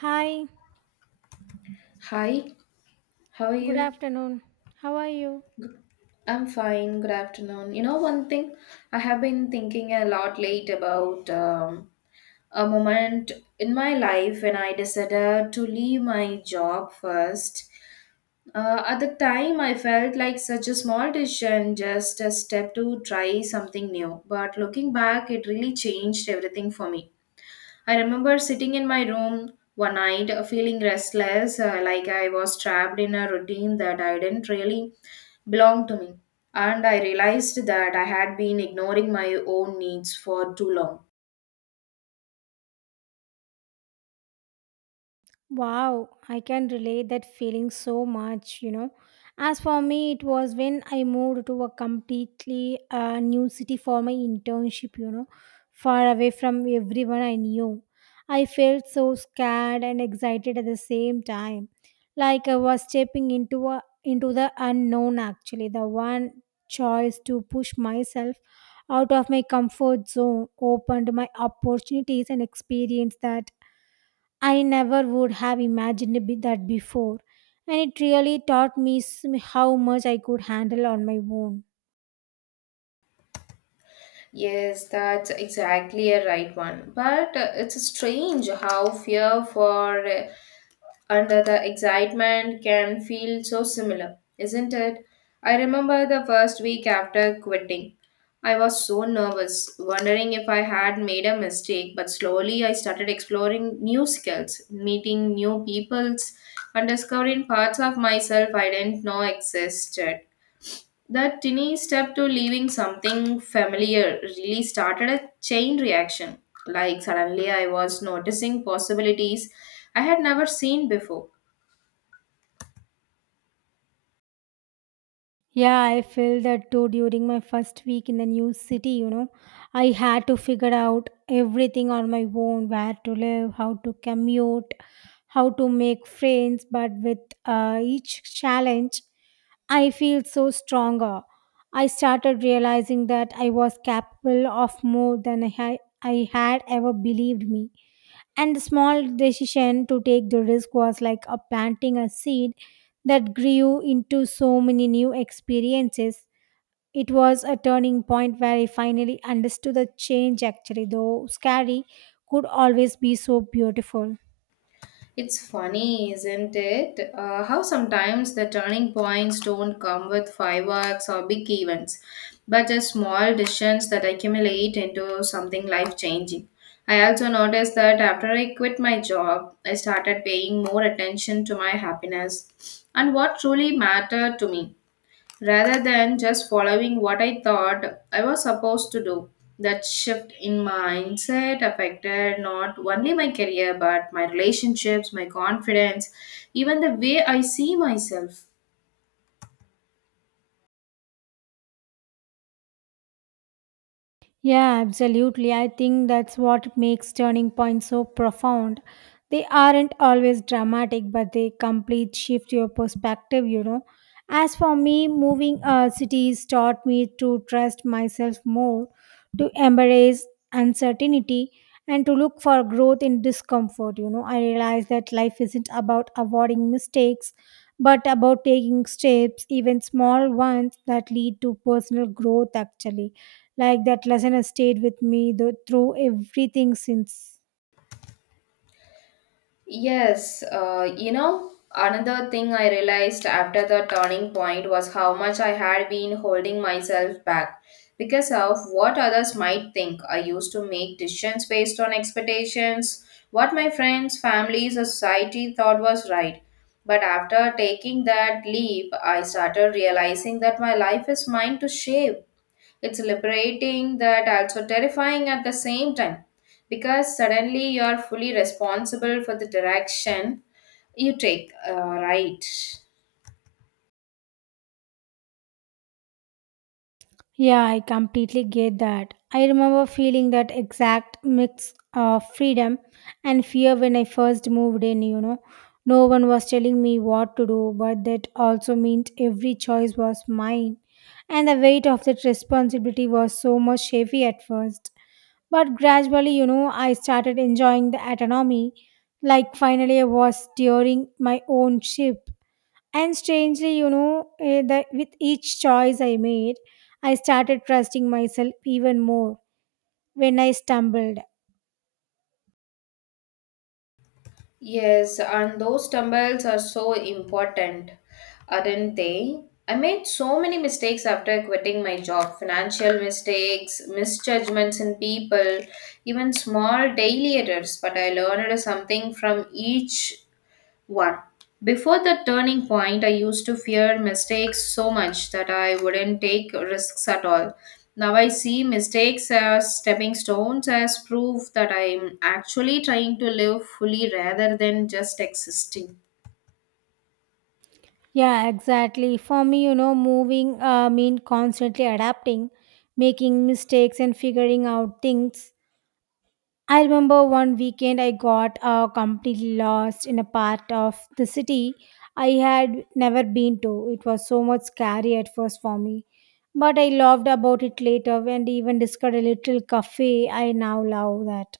Hi, Hi, how are good you? afternoon. How are you? I'm fine. Good afternoon. You know, one thing I have been thinking a lot late about a moment in my life when I decided to leave my job first. At the time, I felt like such a small decision, just a step to try something new. But looking back, it really changed everything for me. I remember sitting in my room one night feeling restless, like I was trapped in a routine that I didn't really belong to me. And I realized that I had been ignoring my own needs for too long. Wow, I can relate that feeling so much, you know. As for me, it was when I moved to a completely new city for my internship, you know, far away from everyone I knew. I felt so scared and excited at the same time, like I was stepping into the unknown actually, the one choice to push myself out of my comfort zone opened my opportunities and experience that I never would have imagined that before, and it really taught me how much I could handle on my own. Yes, that's exactly a right one. But it's strange how fear for under the excitement can feel so similar, isn't it? I remember the first week after quitting. I was so nervous, wondering if I had made a mistake, but slowly I started exploring new skills, meeting new peoples, and discovering parts of myself I didn't know existed. That tiny step to leaving something familiar really started a chain reaction. Like suddenly I was noticing possibilities I had never seen before. Yeah, I felt that too during my first week in the new city, you know. I had to figure out everything on my own, where to live, how to commute, how to make friends, but with each challenge, I feel so stronger. I started realizing that I was capable of more than I had ever believed me. And the small decision to take the risk was like a planting a seed that grew into so many new experiences. It was a turning point where I finally understood the change, actually, though scary, could always be so beautiful. It's funny, isn't it? How sometimes the turning points don't come with fireworks or big events, but just small decisions that accumulate into something life changing. I also noticed that after I quit my job, I started paying more attention to my happiness and what truly mattered to me rather than just following what I thought I was supposed to do. That shift in mindset affected not only my career but my relationships, my confidence, even the way I see myself. Yeah, absolutely. I think that's what makes turning points so profound. They aren't always dramatic, but they complete shift your perspective, you know. As for me, moving cities taught me to trust myself more, to embrace uncertainty, and to look for growth in discomfort. You know, I realized that life isn't about avoiding mistakes, but about taking steps, even small ones, that lead to personal growth, actually. Like that lesson has stayed with me though, through everything since. Yes, you know, another thing I realized after the turning point was how much I had been holding myself back because of what others might think. I used to make decisions based on expectations, what my friends, families, or society thought was right. But after taking that leap, I started realizing that my life is mine to shape. It's liberating that also terrifying at the same time because suddenly you're fully responsible for the direction you take, right? Yeah, I completely get that. I remember feeling that exact mix of freedom and fear when I first moved in, you know. No one was telling me what to do, but that also meant every choice was mine. And the weight of that responsibility was so much heavy at first. But gradually, you know, I started enjoying the autonomy. Like finally, I was steering my own ship. And strangely, you know, that with each choice I made, I started trusting myself even more when I stumbled. Yes, and those stumbles are so important, aren't they? I made so many mistakes after quitting my job, financial mistakes, misjudgments in people, even small daily errors, but I learned something from each one. Before the turning point, I used to fear mistakes so much that I wouldn't take risks at all. Now I see mistakes as stepping stones, as proof that I'm actually trying to live fully rather than just existing. Yeah, exactly. For me, you know, moving mean constantly adapting, making mistakes and figuring out things. I remember one weekend I got completely lost in a part of the city I had never been to. It was so much scary at first for me, but I loved about it later and even discovered a little cafe I now love that.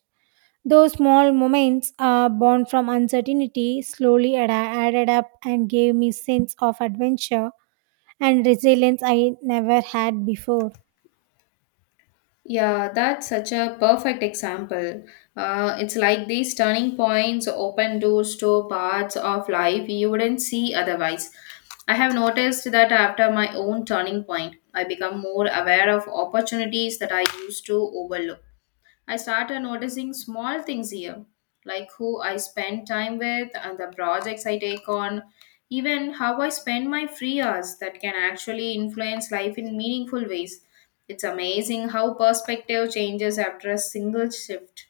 Those small moments born from uncertainty slowly added up and gave me sense of adventure and resilience I never had before. Yeah, that's such a perfect example. It's like these turning points open doors to parts of life you wouldn't see otherwise. I have noticed that after my own turning point, I become more aware of opportunities that I used to overlook. I started noticing small things here, like who I spend time with and the projects I take on, even how I spend my free hours that can actually influence life in meaningful ways. It's amazing how perspective changes after a single shift.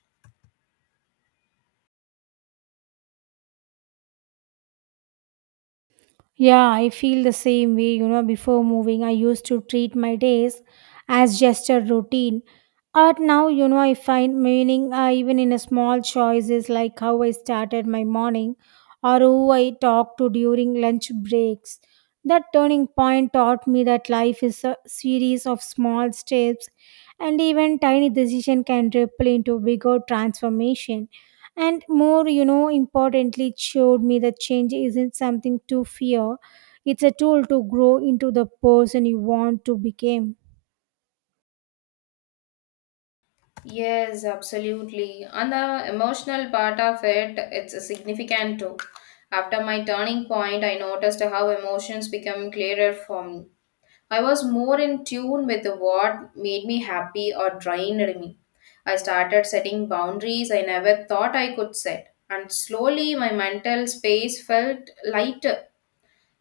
Yeah, I feel the same way. You know, before moving, I used to treat my days as just a routine. But now, you know, I find meaning even in a small choices like how I started my morning or who I talked to during lunch breaks. That turning point taught me that life is a series of small steps, and even tiny decision can ripple into bigger transformation. And more, you know, importantly, it showed me that change isn't something to fear, it's a tool to grow into the person you want to become. Yes, absolutely. And the emotional part of it, it's significant too. After my turning point, I noticed how emotions become clearer for me. I was more in tune with what made me happy or drained me. I started setting boundaries I never thought I could set, and slowly my mental space felt lighter.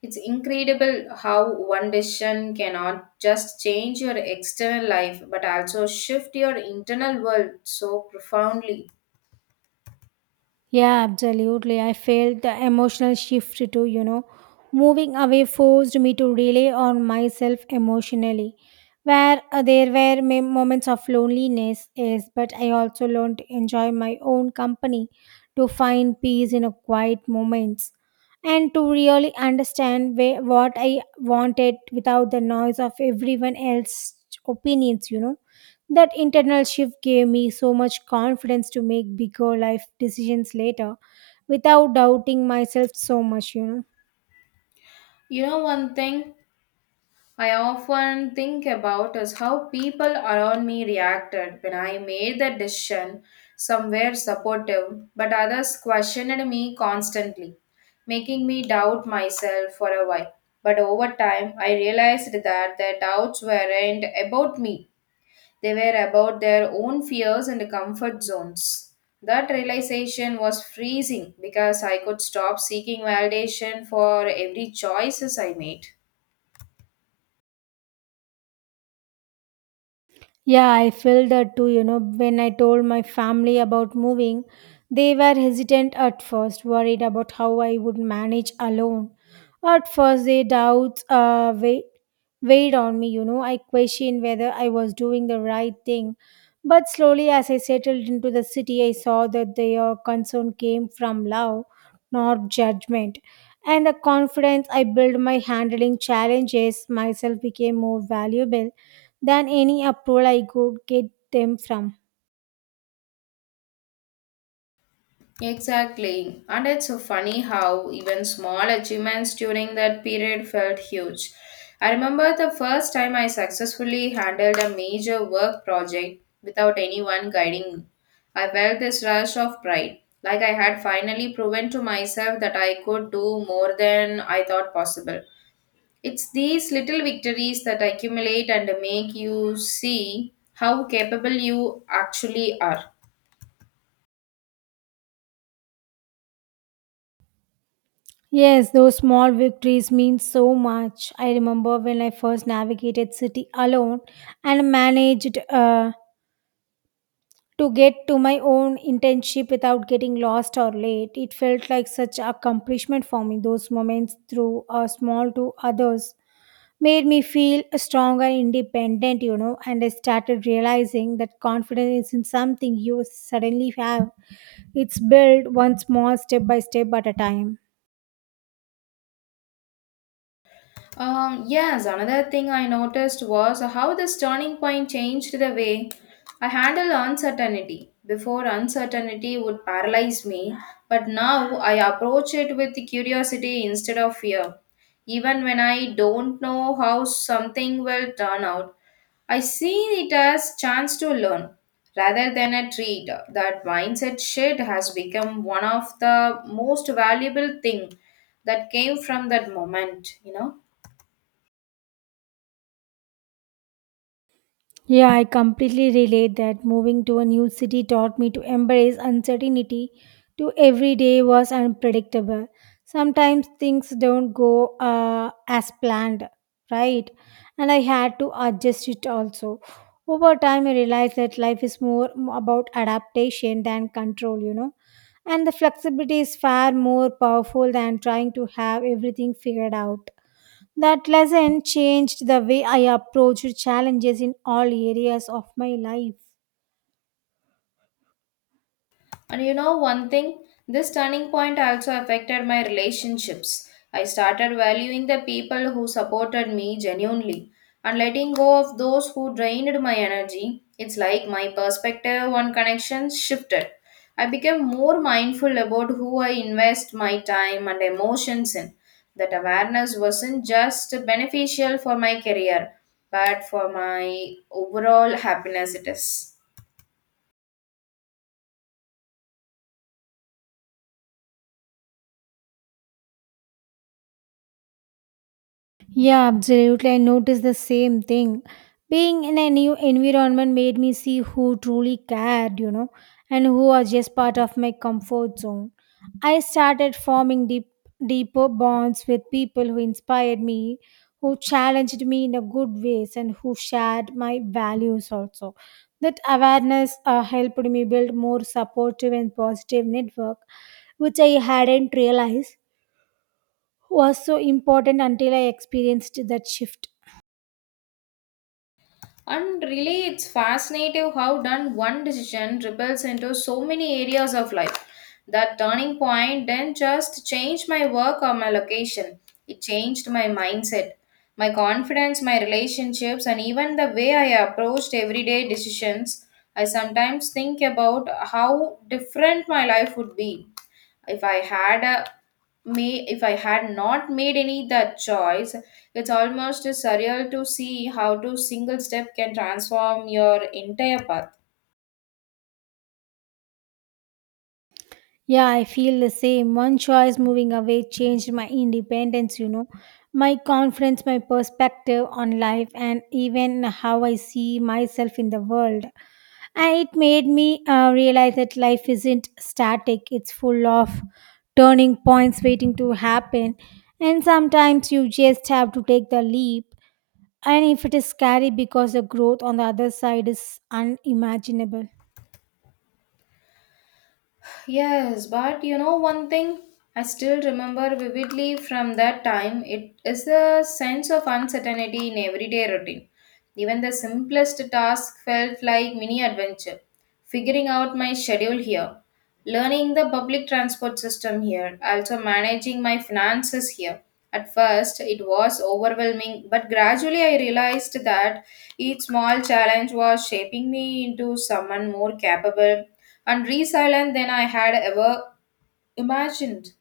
It's incredible how one decision cannot just change your external life but also shift your internal world so profoundly. Yeah, absolutely. I felt the emotional shift too, you know. Moving away forced me to rely on myself emotionally. Where there were moments of loneliness, yes, but I also learned to enjoy my own company, to find peace in a quiet moments, and to really understand where, what I wanted without the noise of everyone else's opinions, you know. That internal shift gave me so much confidence to make bigger life decisions later without doubting myself so much, you know. You know, one thing I often think about is how people around me reacted when I made the decision. Some were supportive, but others questioned me constantly, making me doubt myself for a while. But over time, I realized that their doubts weren't about me, they were about their own fears and comfort zones. That realization was freezing because I could stop seeking validation for every choices I made. Yeah, I feel that too. You know, when I told my family about moving, they were hesitant at first, worried about how I would manage alone. At first, their doubts weighed on me. You know, I questioned whether I was doing the right thing. But slowly, as I settled into the city, I saw that their concern came from love, not judgment. And the confidence I built my handling challenges myself became more valuable than any approval I could get them from. Exactly. And it's so funny how even small achievements during that period felt huge. I remember the first time I successfully handled a major work project without anyone guiding me. I felt this rush of pride, like I had finally proven to myself that I could do more than I thought possible. It's these little victories that accumulate and make you see how capable you actually are. Yes, those small victories mean so much. I remember when I first navigated city alone and managed to get to my own internship without getting lost or late. It felt like such accomplishment for me. Those moments through are small to others, made me feel strong and independent, you know. And I started realizing that confidence isn't something you suddenly have, it's built one small step by step at a time. Yes, another thing I noticed was how this turning point changed the way I handle uncertainty. Before, uncertainty would paralyze me, but now I approach it with curiosity instead of fear. Even when I don't know how something will turn out, I see it as chance to learn rather than a treat. That mindset shift has become one of the most valuable thing that came from that moment, you know. Yeah, I completely relate that moving to a new city taught me to embrace uncertainty to every day was unpredictable. Sometimes things don't go as planned, right? And I had to adjust it also. Over time, I realized that life is more about adaptation than control, you know. And the flexibility is far more powerful than trying to have everything figured out. That lesson changed the way I approached challenges in all areas of my life. And you know one thing, this turning point also affected my relationships. I started valuing the people who supported me genuinely and letting go of those who drained my energy. It's like my perspective on connections shifted. I became more mindful about who I invest my time and emotions in. That awareness wasn't just beneficial for my career, but for my overall happiness, it is. Yeah, absolutely. I noticed the same thing. Being in a new environment made me see who truly cared, you know, and who was just part of my comfort zone. I started forming deeper bonds with people who inspired me, who challenged me in a good ways, and who shared my values also. That awareness helped me build more supportive and positive network, which I hadn't realized was so important until I experienced that shift. And really, it's fascinating how done one decision ripples into so many areas of life. That turning point didn't just change my work or my location, it changed my mindset, my confidence, my relationships, and even the way I approached everyday decisions. I sometimes think about how different my life would be if I had a may if I had not made any that choice. It's almost surreal to see how to single step can transform your entire path. Yeah, I feel the same. One choice, moving away, changed my independence, you know, my confidence, my perspective on life, and even how I see myself in the world. And it made me realize that life isn't static, it's full of turning points waiting to happen. And sometimes you just have to take the leap. And if it is scary, because the growth on the other side is unimaginable. Yes, but you know one thing I still remember vividly from that time it is the sense of uncertainty in everyday routine. Even the simplest task felt like mini adventure. Figuring out my schedule here, learning the public transport system here, also managing my finances here. At first, it was overwhelming, but gradually I realized that each small challenge was shaping me into someone more capable and resilient than I had ever imagined.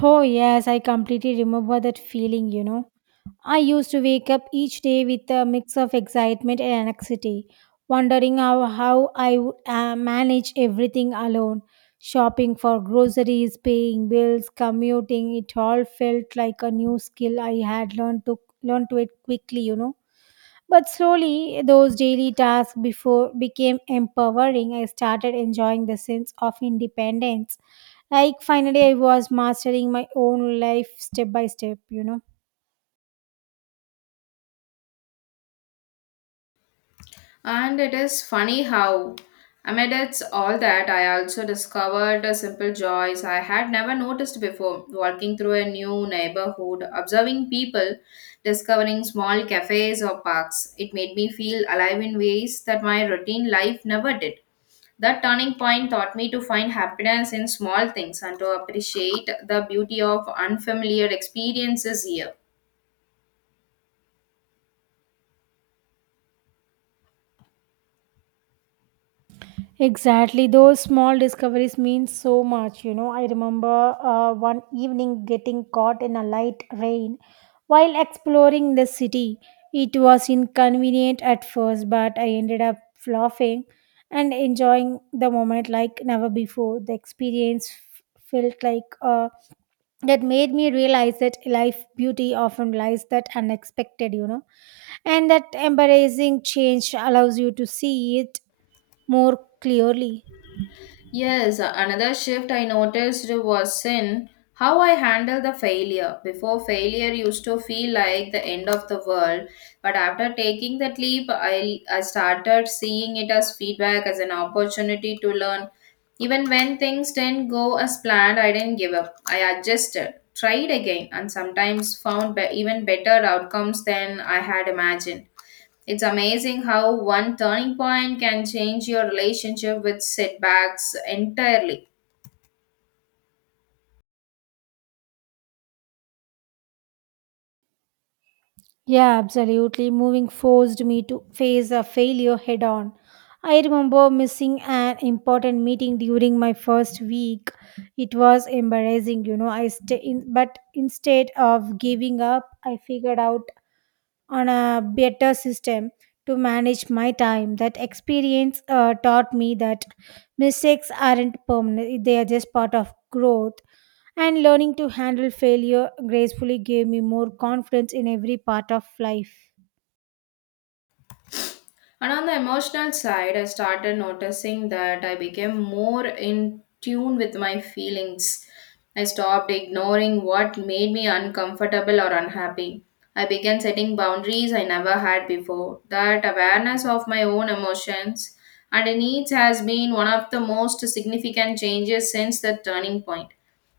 Oh, yes, I completely remember that feeling, you know. I used to wake up each day with a mix of excitement and anxiety, wondering how I would manage everything alone, shopping for groceries, paying bills, commuting. It all felt like a new skill I had learn to it quickly, you know. But slowly, those daily tasks before became empowering. I started enjoying the sense of independence. Like finally, I was mastering my own life step by step, you know. And it is funny how, amidst all that, I also discovered the simple joys I had never noticed before. Walking through a new neighborhood, observing people, discovering small cafes or parks, it made me feel alive in ways that my routine life never did. That turning point taught me to find happiness in small things and to appreciate the beauty of unfamiliar experiences here. Exactly. Those small discoveries mean so much. You know, I remember one evening getting caught in a light rain while exploring the city. It was inconvenient at first, but I ended up laughing and enjoying the moment like never before. The experience f- felt like that made me realize that life beauty often lies that unexpected, you know, and that embarrassing change allows you to see it more clearly. Yes, another shift I noticed was in how I handle the failure. Before failure used to feel like the end of the world, but after taking that leap, I started seeing it as feedback, as an opportunity to learn. Even when things didn't go as planned, I didn't give up. I adjusted, tried again, and sometimes found even better outcomes than I had imagined. It's amazing how one turning point can change your relationship with setbacks entirely. Yeah, absolutely. Moving forced me to face a failure head on. I remember missing an important meeting during my first week. It was embarrassing, you know. I stay in, but instead of giving up, I figured out on a better system to manage my time. That experience taught me that mistakes aren't permanent; they are just part of growth. And learning to handle failure gracefully gave me more confidence in every part of life. And on the emotional side, I started noticing that I became more in tune with my feelings. I stopped ignoring what made me uncomfortable or unhappy. I began setting boundaries I never had before. That awareness of my own emotions and needs has been one of the most significant changes since the turning point.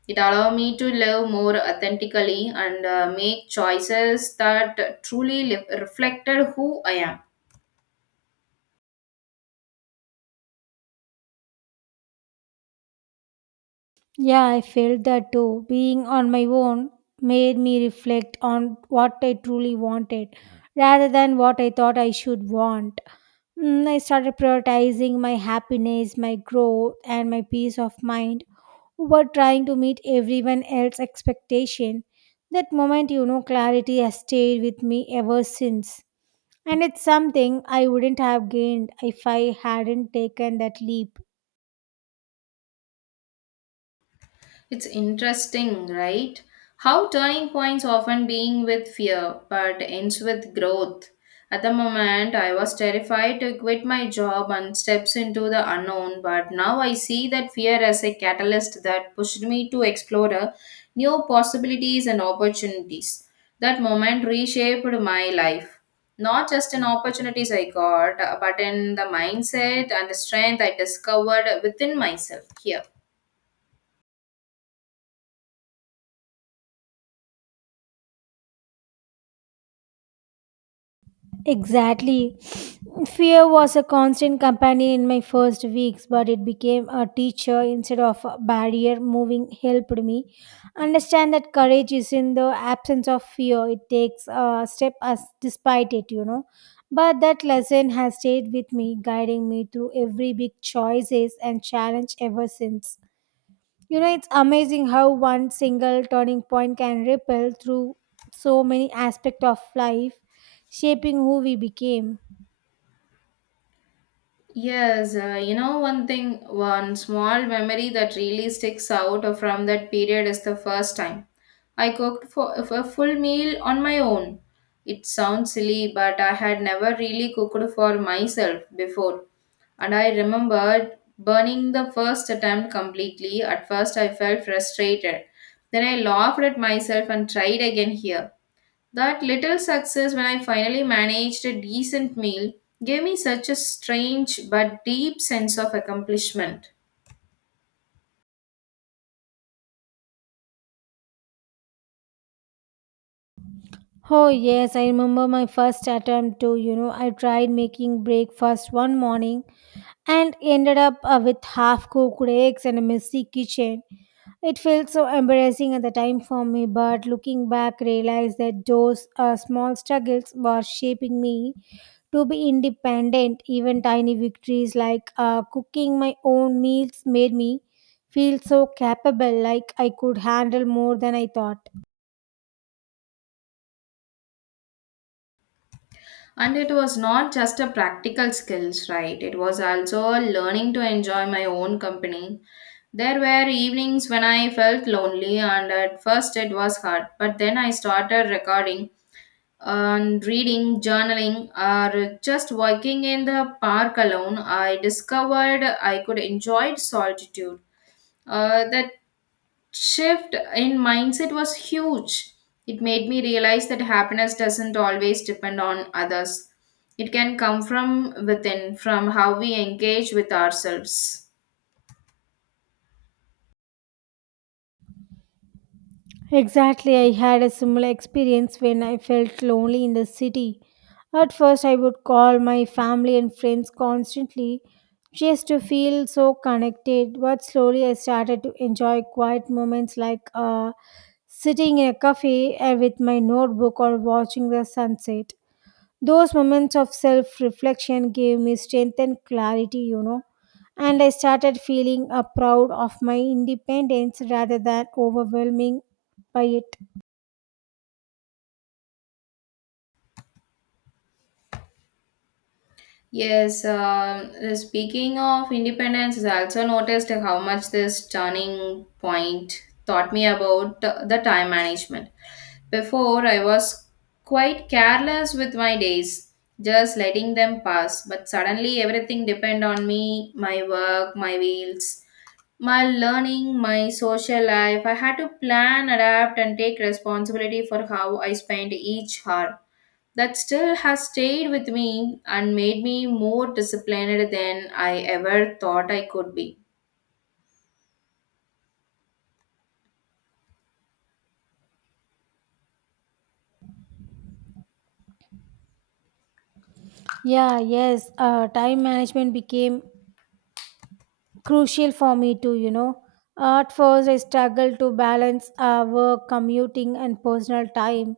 It allowed me to live more authentically and make choices that truly reflected who I am. Yeah, I felt that too. Being on my own made me reflect on what I truly wanted rather than what I thought I should want. I started prioritizing my happiness, my growth, and my peace of mind over trying to meet everyone else's expectation. That moment, you know, clarity has stayed with me ever since. And it's something I wouldn't have gained if I hadn't taken that leap. It's interesting, right? How turning points often being with fear but ends with growth. At the moment, I was terrified to quit my job and steps into the unknown, but now I see that fear as a catalyst that pushed me to explore new possibilities and opportunities. That moment reshaped my life. Not just in opportunities I got, but in the mindset and the strength I discovered within myself here. Exactly. Fear was a constant companion in my first weeks, but it became a teacher instead of a barrier. Moving helped me understand that courage is in the absence of fear. It takes a step as despite it, you know. But that lesson has stayed with me, guiding me through every big choices and challenge ever since. You know, it's amazing how one single turning point can ripple through so many aspects of life, shaping who we became. Yes, you know, one thing, one small memory that really sticks out from that period is the first time I cooked for a full meal on my own. It sounds silly, but I had never really cooked for myself before. And I remembered burning the first attempt completely. At first, I felt frustrated. Then I laughed at myself and tried again here. That little success when I finally managed a decent meal gave me such a strange but deep sense of accomplishment. Oh, yes, I remember my first attempt too. You know, I tried making breakfast one morning and ended up with half cooked eggs and a messy kitchen. It felt so embarrassing at the time for me, but looking back, realized that those small struggles were shaping me to be independent. Even tiny victories like cooking my own meals made me feel so capable, like I could handle more than I thought. And it was not just a practical skills, right? It was also a learning to enjoy my own company. There were evenings when I felt lonely, and at first it was hard, but then I started recording and reading, journaling, or just walking in the park alone. I discovered I could enjoy solitude. That shift in mindset was huge. It made me realize that happiness doesn't always depend on others. It can come from within, from how we engage with ourselves. Exactly, I had a similar experience when I felt lonely in the city. At first I would call my family and friends constantly just to feel so connected, but slowly I started to enjoy quiet moments like sitting in a cafe with my notebook or watching the sunset. Those moments of self reflection gave me strength and clarity, you know, and I started feeling proud of my independence rather than overwhelming by it. Yes, speaking of independence, I also noticed how much this turning point taught me about the time management. Before, I was quite careless with my days, just letting them pass. But suddenly, everything depend on me my work, my wheels, my learning, my social life. I had to plan, adapt, and take responsibility for how I spent each hour. That still has stayed with me and made me more disciplined than I ever thought I could be. Yeah, yes, time management became crucial for me too, you know. At first, I struggled to balance work, commuting, and personal time.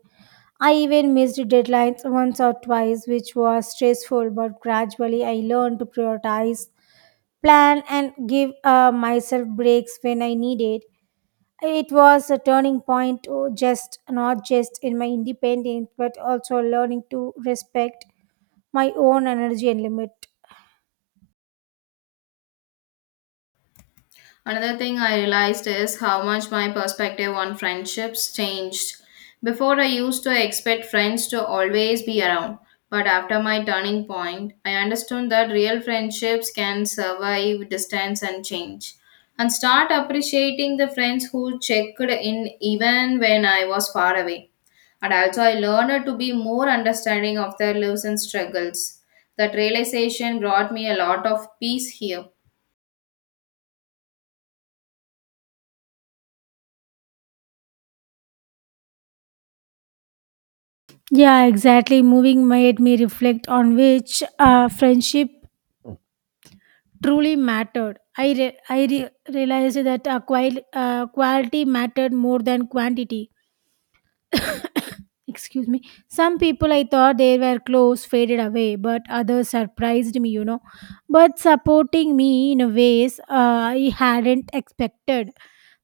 I even missed deadlines once or twice, which was stressful, but gradually I learned to prioritize, plan, and give myself breaks when I needed. It was a turning point, oh, just not just in my independence, but also learning to respect my own energy and limit. Another thing I realized is how much my perspective on friendships changed. Before, I used to expect friends to always be around, but after my turning point, I understood that real friendships can survive distance and change. And start appreciating the friends who checked in even when I was far away. And also, I learned to be more understanding of their lives and struggles. That realization brought me a lot of peace here. Yeah, exactly. Moving made me reflect on which friendship truly mattered. Realized that quality mattered more than quantity. Excuse me. Some people I thought they were close faded away, but others surprised me, you know, but supporting me in a ways I hadn't expected.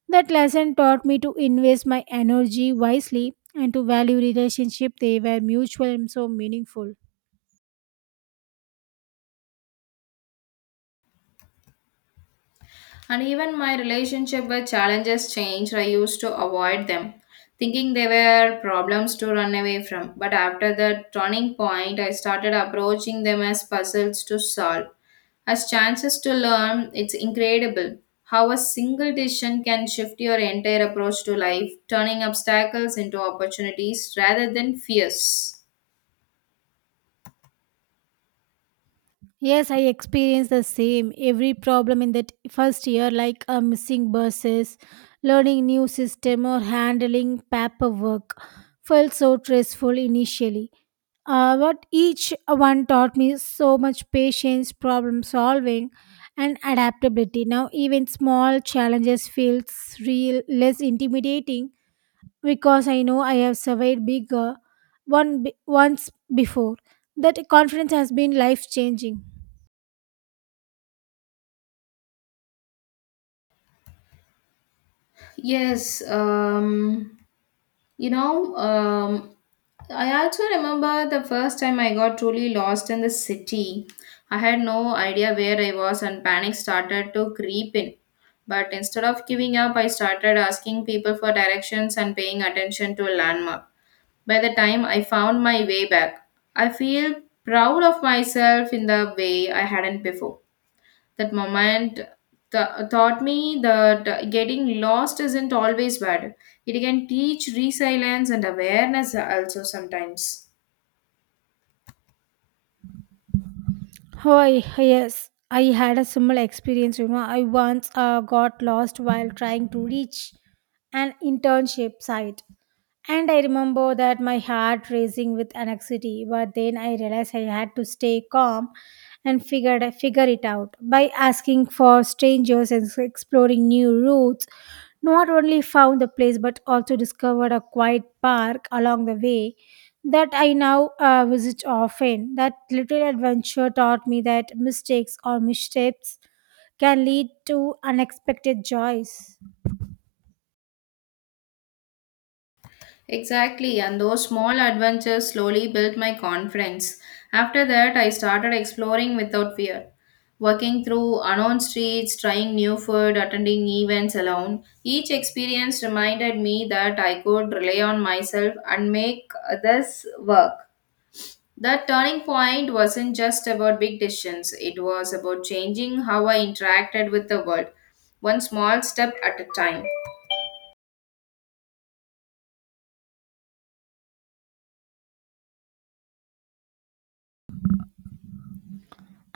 That lesson taught me to invest my energy wisely and to value relationship they were mutual and so meaningful. And even my relationship with challenges changed. I used to avoid them, thinking they were problems to run away from. But after the turning point, I started approaching them as puzzles to solve, as chances to learn. It's incredible how a single decision can shift your entire approach to life, turning obstacles into opportunities rather than fears. Yes, I experienced the same. Every problem in that first year, like missing buses, learning new system, or handling paperwork, felt so stressful initially. But each one taught me so much patience, problem solving, and adaptability. Now, even small challenges feels real, less intimidating because I know I have survived bigger once before. That confidence has been life changing. Yes, um, You know, I also remember the first time I got truly lost in the city. I had no idea where I was, and panic started to creep in. But instead of giving up, I started asking people for directions and paying attention to a landmark. By the time I found my way back, I feel proud of myself in the way I hadn't before. That moment taught me that getting lost isn't always bad. It can teach resilience and awareness also sometimes. Oh, I- yes. I had a similar experience. You know, I once got lost while trying to reach an internship site. And I remember that my heart racing with anxiety, but then I realized I had to stay calm and figure it out by asking for strangers and exploring new routes. Not only found the place but also discovered a quiet park along the way that I now visit often. That little adventure taught me that mistakes or missteps can lead to unexpected joys. Exactly, and those small adventures slowly built my confidence. After that, I started exploring without fear. Walking through unknown streets, trying new food, attending events alone, each experience reminded me that I could rely on myself and make this work. That turning point wasn't just about big decisions, it was about changing how I interacted with the world, one small step at a time.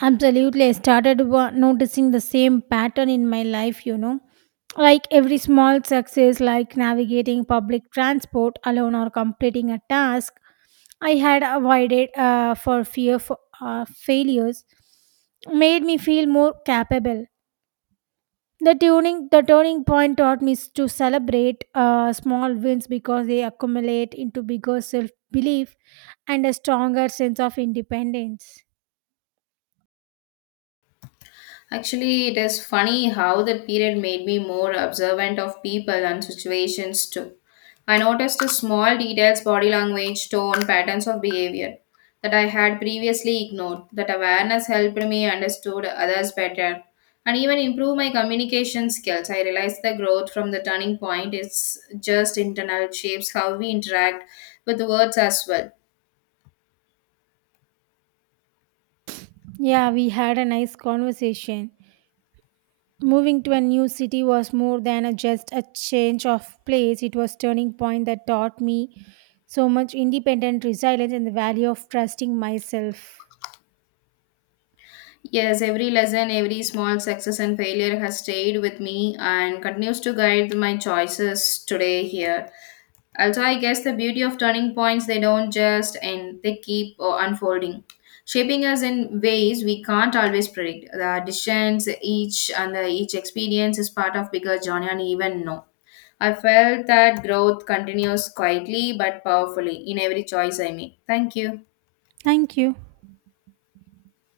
Absolutely, I started noticing the same pattern in my life, you know. Like every small success, like navigating public transport alone or completing a task, I had avoided for fear of failures, made me feel more capable. The turning point taught me to celebrate small wins because they accumulate into bigger self belief and a stronger sense of independence. Actually, it is funny how that period made me more observant of people and situations too. I noticed the small details, body language, tone, patterns of behavior that I had previously ignored. That awareness helped me understood others better and even improve my communication skills. I realized the growth from the turning point is just internal it shapes how we interact with words as well. Yeah, we had a nice conversation. Moving to a new city was more than just a change of place. It was turning point that taught me so much independent resilience and the value of trusting myself. Yes, every lesson, every small success and failure has stayed with me and continues to guide my choices today here. Also, I guess the beauty of turning points, they don't just end, they keep unfolding, shaping us in ways we can't always predict. The decisions each and the, each experience is part of bigger journey and even know. I felt that growth continues quietly but powerfully in every choice I make. Thank you. Thank you.